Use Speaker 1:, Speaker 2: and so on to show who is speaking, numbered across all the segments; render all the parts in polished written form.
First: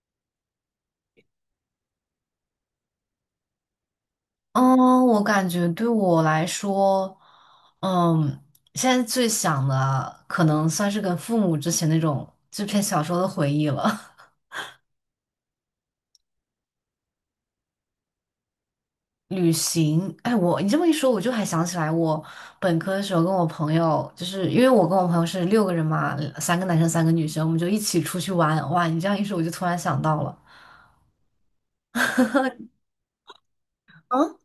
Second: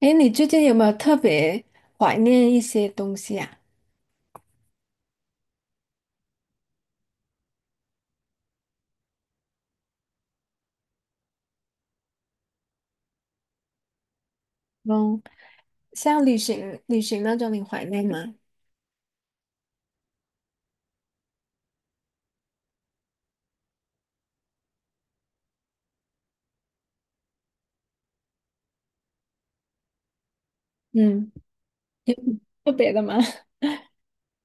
Speaker 1: 哎，你最近有没有特别怀念一些东西啊？
Speaker 2: 嗯，我感觉对我来说，嗯，现在最想的可能算是跟父母之前那种这篇小说的回忆了。
Speaker 1: 嗯，像旅行，那种你怀念吗？
Speaker 2: 旅行，哎，你这么一说，我就还想起来，我本科的时候跟我朋友，就是因为我跟我朋友是6个人嘛，3个男生，3个女生，我们就一起出去玩哇！你这样一说，我就突然想到了。
Speaker 1: 嗯，有特 别的吗？
Speaker 2: 啊？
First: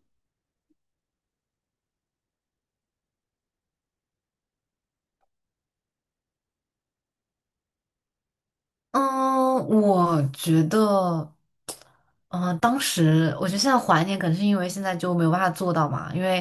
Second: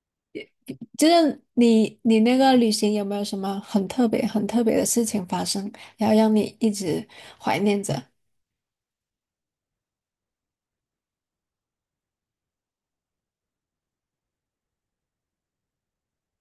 Speaker 1: 就是你那个旅行有没有什么很特别、的事情发生，然后让你一直怀念着？
Speaker 2: 嗯，我觉得，当时我觉得现在怀念，可能是因为现在就没有办法做到嘛，因为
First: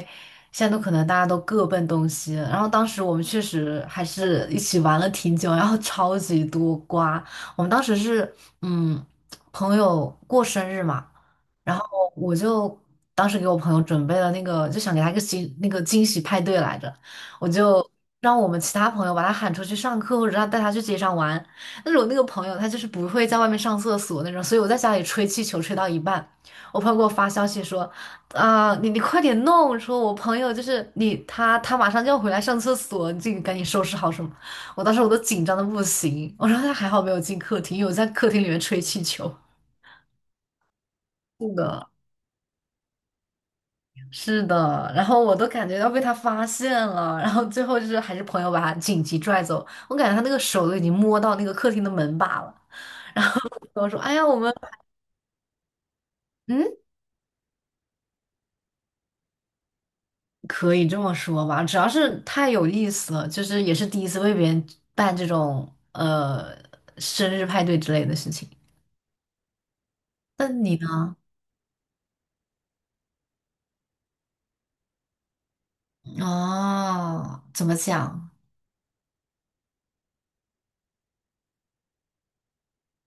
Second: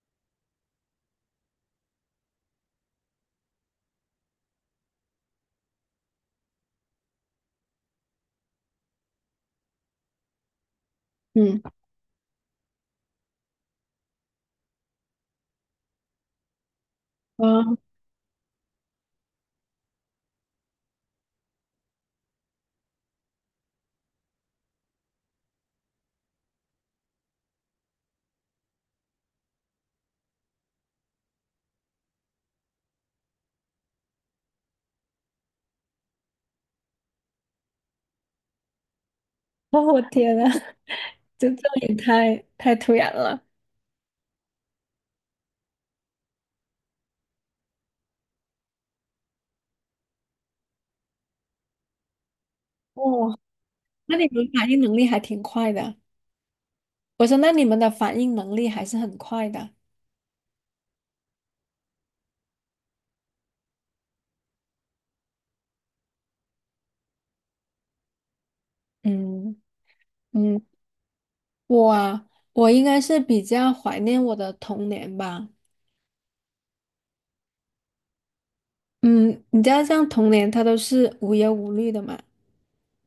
Speaker 2: 现在都可能大家都各奔东西。然后当时我们确实还是一起玩了挺久，然后超级多瓜。我们当时是，嗯，朋友过生日嘛，
Speaker 1: 嗯，
Speaker 2: 然后我就当时给我朋友准备了那个，就想给他一个惊那个惊喜派对来着，
Speaker 1: 啊，
Speaker 2: 我 就让我们其他朋友把他喊出去上课，或者让带他去街上玩。但是我那个朋友他就是不会在外面上厕所那种，所以我在家里吹气球吹到一半，我朋友给我发消息说，啊、你快点弄，说我朋友就是你他马上就要回来上厕所，你自己赶紧收拾好什么。我当时我都紧张的不行，我说他还好没有进客厅，因为我在客厅里面吹气球。
Speaker 1: 哦，我天呐，
Speaker 2: 是
Speaker 1: 这这
Speaker 2: 的，
Speaker 1: 也太突然了。
Speaker 2: 是的，然后我都感觉要被他发现了，然后最后就是还是朋友把他紧急拽走，我感觉他那个手都已经摸到那个客厅的门把了。
Speaker 1: 哇！
Speaker 2: 我说，哎
Speaker 1: 那
Speaker 2: 呀，
Speaker 1: 你
Speaker 2: 我
Speaker 1: 们
Speaker 2: 们
Speaker 1: 反应能力还挺快的。
Speaker 2: 嗯。
Speaker 1: 我说，那你们的反应能力还是很快的。
Speaker 2: 可以这么说吧，主要是太有意思了，就是也是第一次为别人办这种生日派对之类的事情。
Speaker 1: 嗯
Speaker 2: 那
Speaker 1: 嗯，
Speaker 2: 你呢？
Speaker 1: 我啊，我应该是比较怀念我的童年吧。
Speaker 2: 哦，怎么讲？
Speaker 1: 嗯，你知道，像童年它都是无忧无虑的嘛。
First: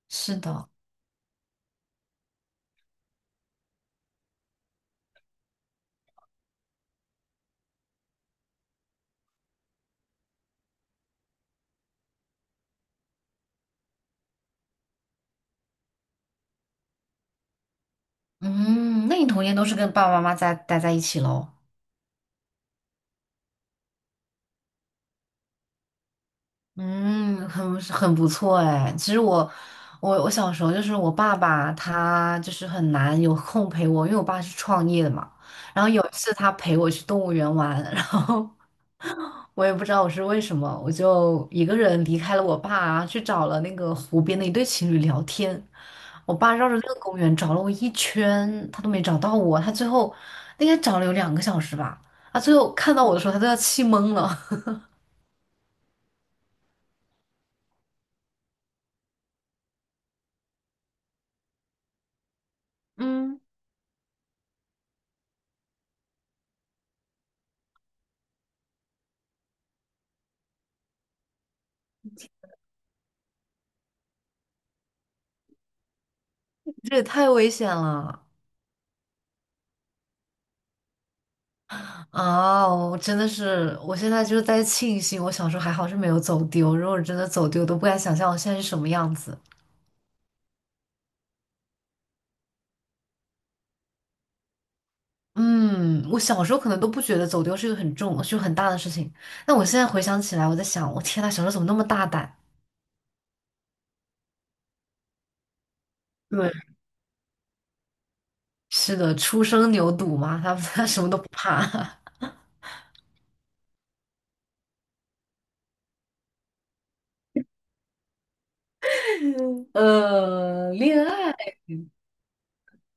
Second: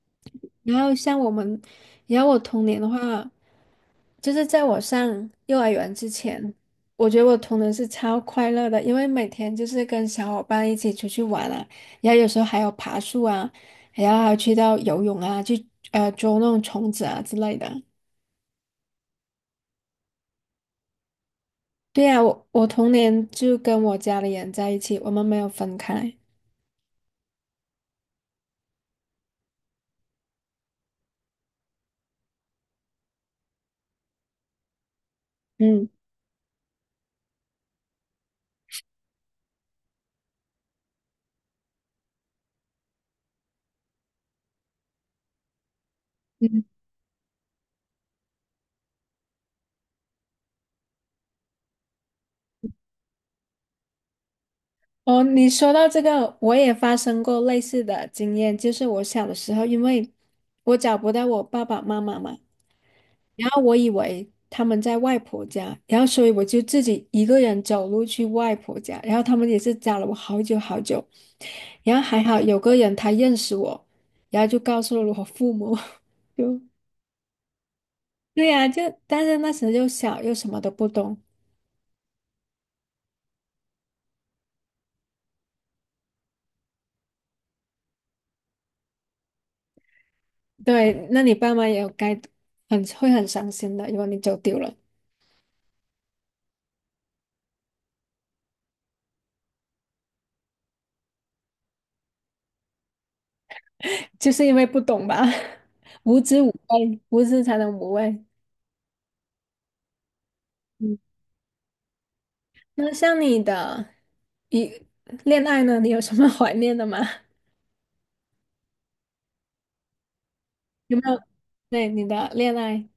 Speaker 2: 是的，
Speaker 1: 然后像我们，然后我童年的话。就是在我上幼儿园之前，我觉得我童年是超快乐的，因为每天就是跟小伙伴一起出去玩啊，然后有时候还有爬树啊，然后还有去到游泳啊，去捉那种虫子啊之类的。
Speaker 2: 嗯，那你童年都是跟爸爸妈妈在待在一起喽？
Speaker 1: 对呀，我童年就跟我家里人在一起，我们没有分开。
Speaker 2: 嗯，很很不错哎。其实我，我小时候就是我爸爸，他就是很难有空陪我，因为我爸是创业的嘛。然
Speaker 1: 嗯
Speaker 2: 后有一次他陪我去动物园玩，然后 我也不知道我是为什么，我就一个人离开了我爸，去找了那个湖边的一对情侣聊天。我爸
Speaker 1: 嗯。
Speaker 2: 绕着那个公园找了我一圈，他都没找到我。他最后应该找了有2个小时吧，他最后看到我的时候，他都要气懵了。
Speaker 1: 哦，你说到这个，我也发生过类似的经验，就是我小的时候，因为我找不到我爸爸妈妈嘛。
Speaker 2: 嗯。
Speaker 1: 然后我以为他们在外婆家，然后所以我就自己一个人走路去外婆家，然后他们也是找了我好久好久，然后还好有个人他认识我，然后就告诉了我父母，就
Speaker 2: 这也太危险了
Speaker 1: 对呀。但是那时候又小又什么都不懂，
Speaker 2: 啊！我真的是，我现在就是在庆幸，我小时候还好是没有走丢。如果真的走丢，我都不敢想象我现在是什么样子。
Speaker 1: 对，那你爸妈也很会很伤心的，如果你走丢了，
Speaker 2: 嗯，我小时候可能都不觉得走丢是一个很重、就很大的事情。但我现在回想起来，我在想，我天呐，小时候怎么那么大胆？
Speaker 1: 就是因为不懂吧，无知无
Speaker 2: 对，
Speaker 1: 畏，无知才能无畏。
Speaker 2: 是的，初生牛犊嘛，他 他什么
Speaker 1: 嗯
Speaker 2: 都不怕。
Speaker 1: 那像你的一恋爱呢，你有什么 怀念的吗？
Speaker 2: 呃，
Speaker 1: 有
Speaker 2: 恋
Speaker 1: 没有
Speaker 2: 爱。
Speaker 1: 对你的恋爱？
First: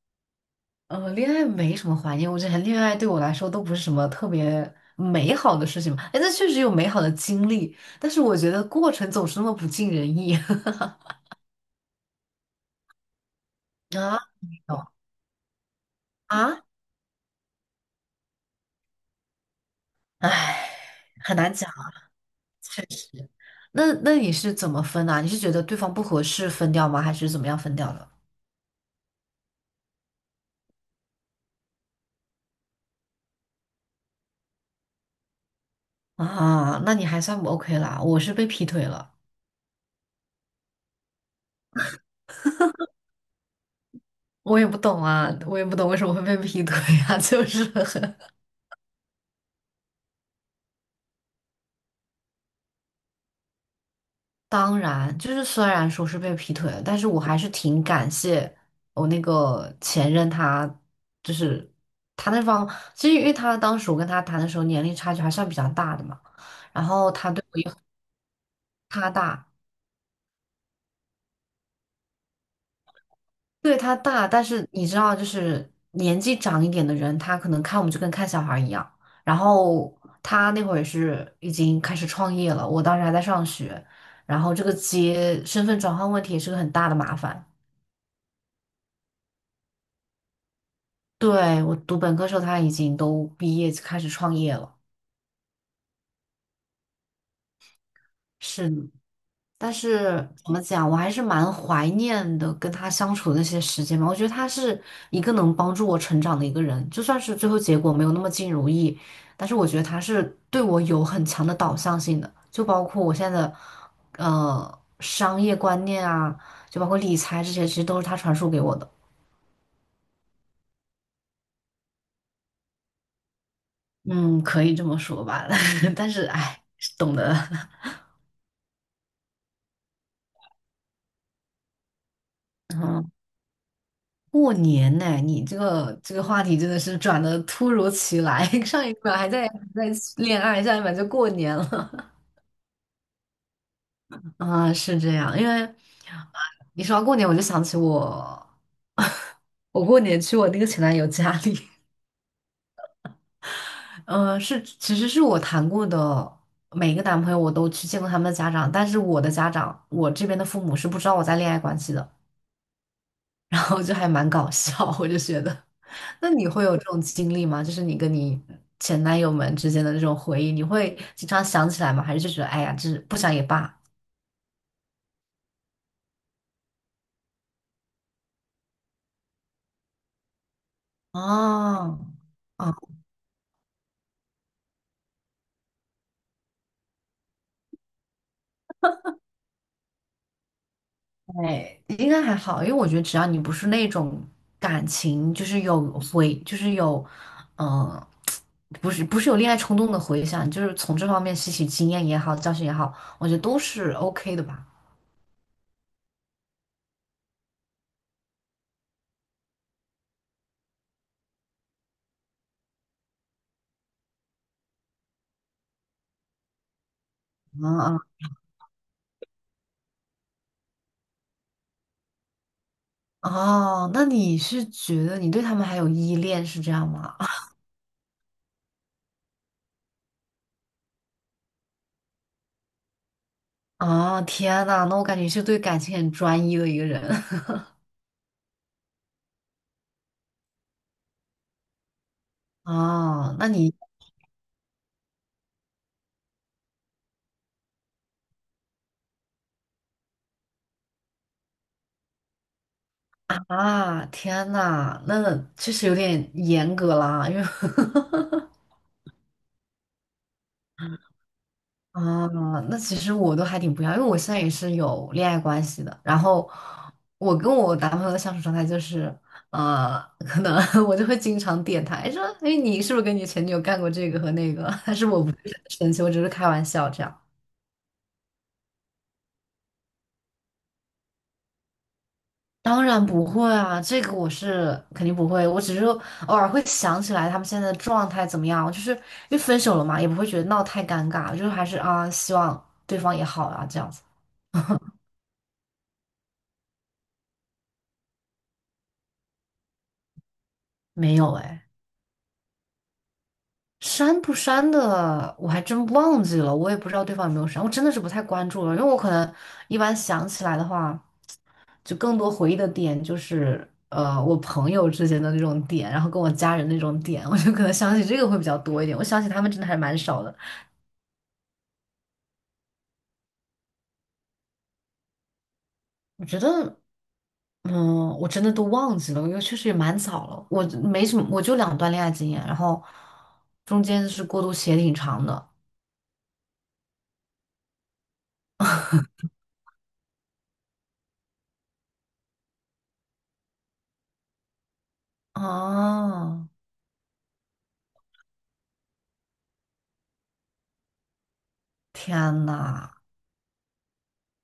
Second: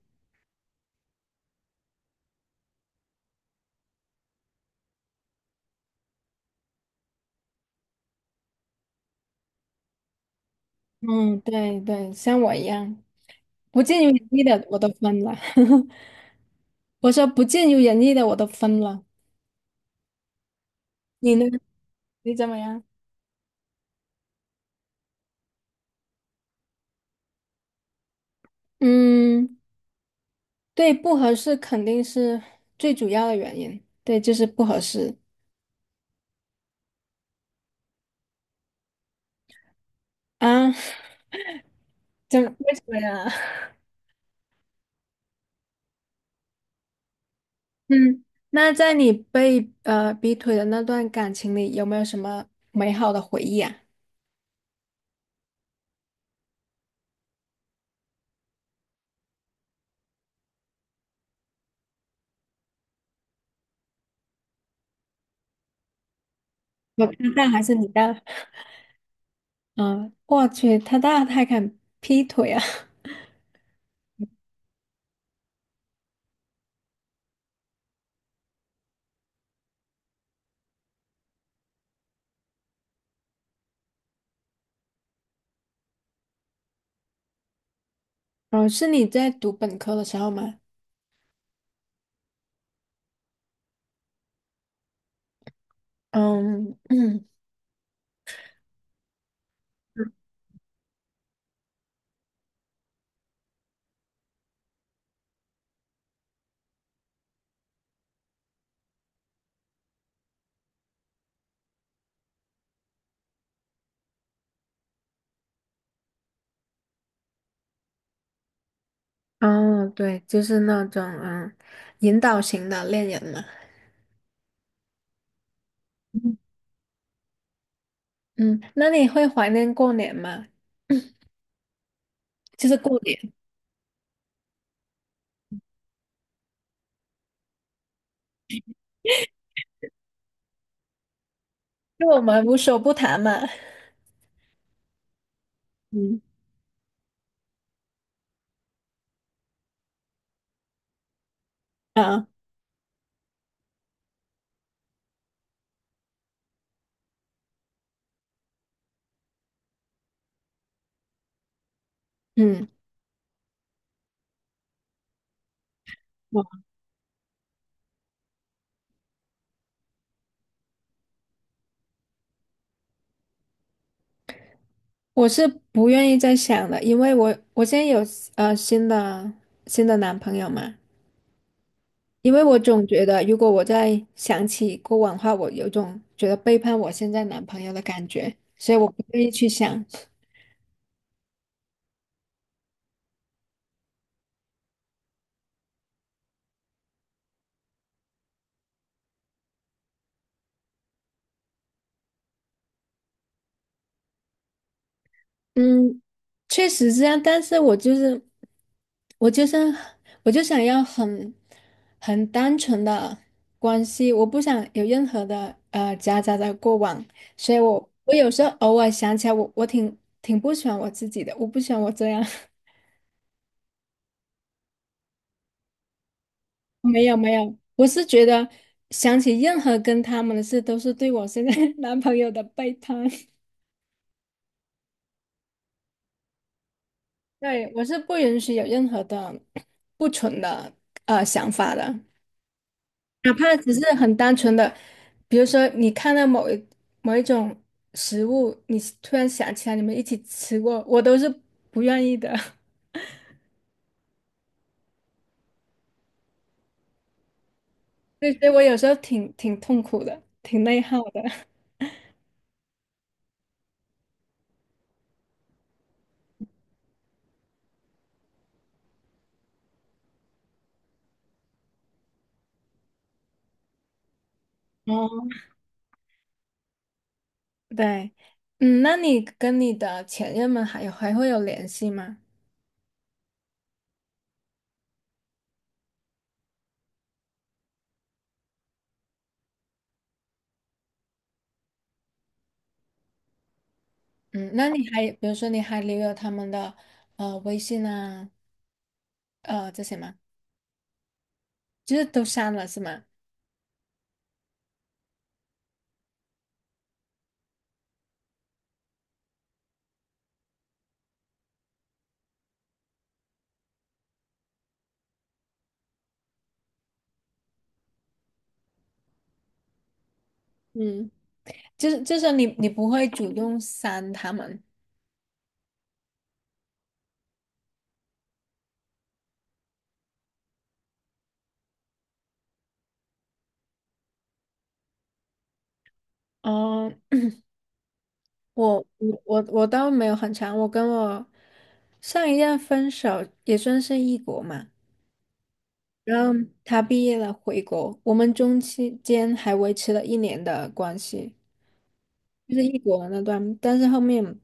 Speaker 2: 恋爱没什么怀念，我觉得恋爱对我来说都不是什么特别美好的事情嘛。哎，那确实有美好的经历，但是我觉得过程总是那么不尽人意
Speaker 1: 嗯，对，像我一样，不尽如
Speaker 2: 啊，
Speaker 1: 人意
Speaker 2: 没
Speaker 1: 的我都
Speaker 2: 有
Speaker 1: 分了。
Speaker 2: 啊，
Speaker 1: 我说不尽如人意的我都分了。
Speaker 2: 唉，
Speaker 1: 你
Speaker 2: 很
Speaker 1: 呢？
Speaker 2: 难讲，
Speaker 1: 你怎么
Speaker 2: 确
Speaker 1: 样？
Speaker 2: 实。那那你是怎么分啊？你是觉得对方不合适分掉吗？还是怎么样分掉的？
Speaker 1: 嗯，对，不合适肯定是最主要的原因。对，就是不合适
Speaker 2: 啊，那你还算不 OK 啦，我是被劈腿了，
Speaker 1: 啊。怎么为什么呀？
Speaker 2: 我也不懂啊，我也不懂为什么会被劈腿啊，就是。
Speaker 1: 嗯，那在你被逼退的那段感情里，有没有什么美好的回忆啊？
Speaker 2: 当然，就是虽然说是被劈腿了，但是我还是挺感谢我那个前任他，就是他那方，其实因为他当时我跟他谈的时候年龄差距还算比较大的嘛，然后
Speaker 1: 他
Speaker 2: 他对
Speaker 1: 大
Speaker 2: 我
Speaker 1: 还
Speaker 2: 也
Speaker 1: 是
Speaker 2: 很
Speaker 1: 你大？
Speaker 2: 他大，
Speaker 1: 嗯，我去，他大他还敢劈腿啊！
Speaker 2: 对他大，但是你知道，就是年纪长一点的人，他可能看我们就跟看小孩儿一样，然后他那会儿也是已经开始创业了，我当时还在上学，然后这个接身份转换问题也是个很大的麻烦。
Speaker 1: 哦，是你在读本科的时候吗？
Speaker 2: 对，我读本科时候，他已经都毕业开始创业了。
Speaker 1: 嗯嗯，
Speaker 2: 是的但是怎么讲，我还是蛮怀念的跟他相处的那些时间吧。我觉得他是一个能帮助我成长的一个人，就算是最后结果没有那么尽如意，但是我觉得他是对我有很强的导向性的，就包括我现在的商业观念啊，就包括理财这些，其实都是他传输给我的。
Speaker 1: 哦，对，就是那种嗯，引导型的恋人嘛。
Speaker 2: 嗯，可以这么说吧，但是
Speaker 1: 嗯，
Speaker 2: 哎，懂得。
Speaker 1: 嗯那你会怀念过年吗？就是过
Speaker 2: 嗯
Speaker 1: 年，
Speaker 2: 过年呢、你这个话题真的是转的突如其来，上一秒还在恋爱，下一秒就过年
Speaker 1: 就
Speaker 2: 了。
Speaker 1: 我们无所不谈嘛。
Speaker 2: 啊，是这样，因为啊
Speaker 1: 嗯
Speaker 2: 你说到过年，我就想起我，我过年去我那个前男友家里，
Speaker 1: 啊，
Speaker 2: 嗯、其实是我谈过的每一个男朋友，我都去见过他们的家长，但是我的家长，我这边的父母是不知道我在恋爱关系的，
Speaker 1: 嗯，
Speaker 2: 然后就还蛮搞笑，我就觉得。那你会
Speaker 1: 我
Speaker 2: 有这种经历吗？就是你跟你前男友们之间的这种回忆，你会经常想起来吗？还是就觉得哎呀，就是不想也罢？
Speaker 1: 我是不愿意再想了，因为我现在有新的男朋友嘛，
Speaker 2: 哦，
Speaker 1: 因为我
Speaker 2: 哦，
Speaker 1: 总觉得，如果我再想起过往的话，我有种觉得背叛我现在男朋友的感觉，所以我不愿意去想。
Speaker 2: 对，应该还好，因为我觉得只要你不是那种感情，就是有回，就是有，嗯、不是有恋爱冲动的回想，就是从这方面吸取经验也好，教训也好，我觉得都是 OK 的吧。
Speaker 1: 嗯，确实是这样，但是我就是，我就想要很单纯的关系，我不想有任何的夹杂的过往，所以
Speaker 2: 嗯
Speaker 1: 我
Speaker 2: 嗯，
Speaker 1: 我有时候偶尔想起来我，我挺不喜欢我自己的，我不喜欢我这样。
Speaker 2: 哦，那你是觉得你对他们还有依恋是这样
Speaker 1: 没有
Speaker 2: 吗？
Speaker 1: 没有，我是觉得想起任何跟他们的事，都是对我现在 男朋友的背叛。
Speaker 2: 啊，天呐，那我感觉是对感情很专一的一个人
Speaker 1: 对，我是不允许有任何的不纯的想法的，哪
Speaker 2: 啊。那
Speaker 1: 怕只
Speaker 2: 你
Speaker 1: 是很单纯的，比如说你看到某一种食物，你突然想起来你们一起吃过，我都是不愿意的。
Speaker 2: 啊，天呐，那确实有点严格啦，因为
Speaker 1: 对，所以我有时候挺痛苦的，挺内耗的。
Speaker 2: 啊，那其实我都还挺不要，因为我现在也是有恋爱关系的。然后我跟我男朋友的相处状态就是，可能 我就会经常点他，哎说，哎，你是不是跟你前女友干过这个和那个？但是
Speaker 1: 哦，
Speaker 2: 我不是很生气，我只是开玩笑这样。
Speaker 1: 对，嗯，那你跟你的前任们还会有联系吗？
Speaker 2: 当然不会啊，这个我是肯定不会。我只是说偶尔会想起来他们现在的状态怎么样，就是因为分手了嘛，也不会觉得闹太尴尬，就是还是啊，希望对方也好啊，这样子。
Speaker 1: 嗯，那你还比如说你还留有他们的微信啊，这些吗？
Speaker 2: 没有哎，
Speaker 1: 就是都删了是吗？
Speaker 2: 删不删的我还真忘记了，我也不知道对方有没有删，我真的是不太关注了，因为我可能一般想起来的话，就更多回忆的点就是我朋友之间的那种点，然后跟我家人那种点，我就可能想起这个会比较多一点。我想起他们真的还蛮少的。
Speaker 1: 嗯，就是你不会主动删他们。
Speaker 2: 我觉得，嗯，我真的都忘记了，因为确实也蛮早了。我没什么，我就两段恋爱经验，然后中间是过渡期也挺长的。
Speaker 1: 嗯，我倒没有很长，我跟我上一任分手也算是异国嘛，然后
Speaker 2: 哦，
Speaker 1: 他毕业了回国，我们中期间还维持了1年的关系，
Speaker 2: 天
Speaker 1: 就是异
Speaker 2: 呐，
Speaker 1: 国那段，但是后面。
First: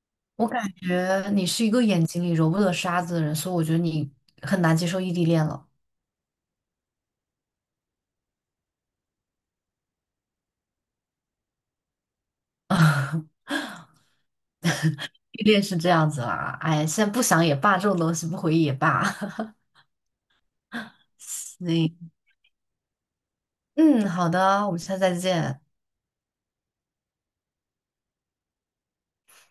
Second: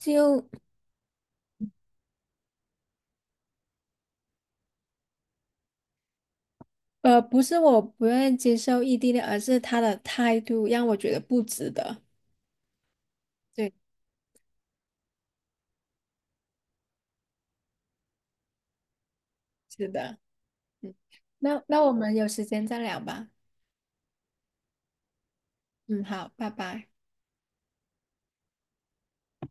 Speaker 1: 就。
Speaker 2: 我感觉你是一个眼睛里揉不得沙子的人，所以我觉得你很难接受异地恋了。
Speaker 1: 呃，不是我不愿意接受异地恋，而是他的态度让我觉得不值得。对，
Speaker 2: 异地恋是这样子啦，哎，现在不想也罢，这种东西不回忆也罢。
Speaker 1: 是的，嗯，那那
Speaker 2: 那，
Speaker 1: 我们有时间再聊吧。
Speaker 2: 嗯，好的，我们下次再见。
Speaker 1: 嗯，好，拜拜。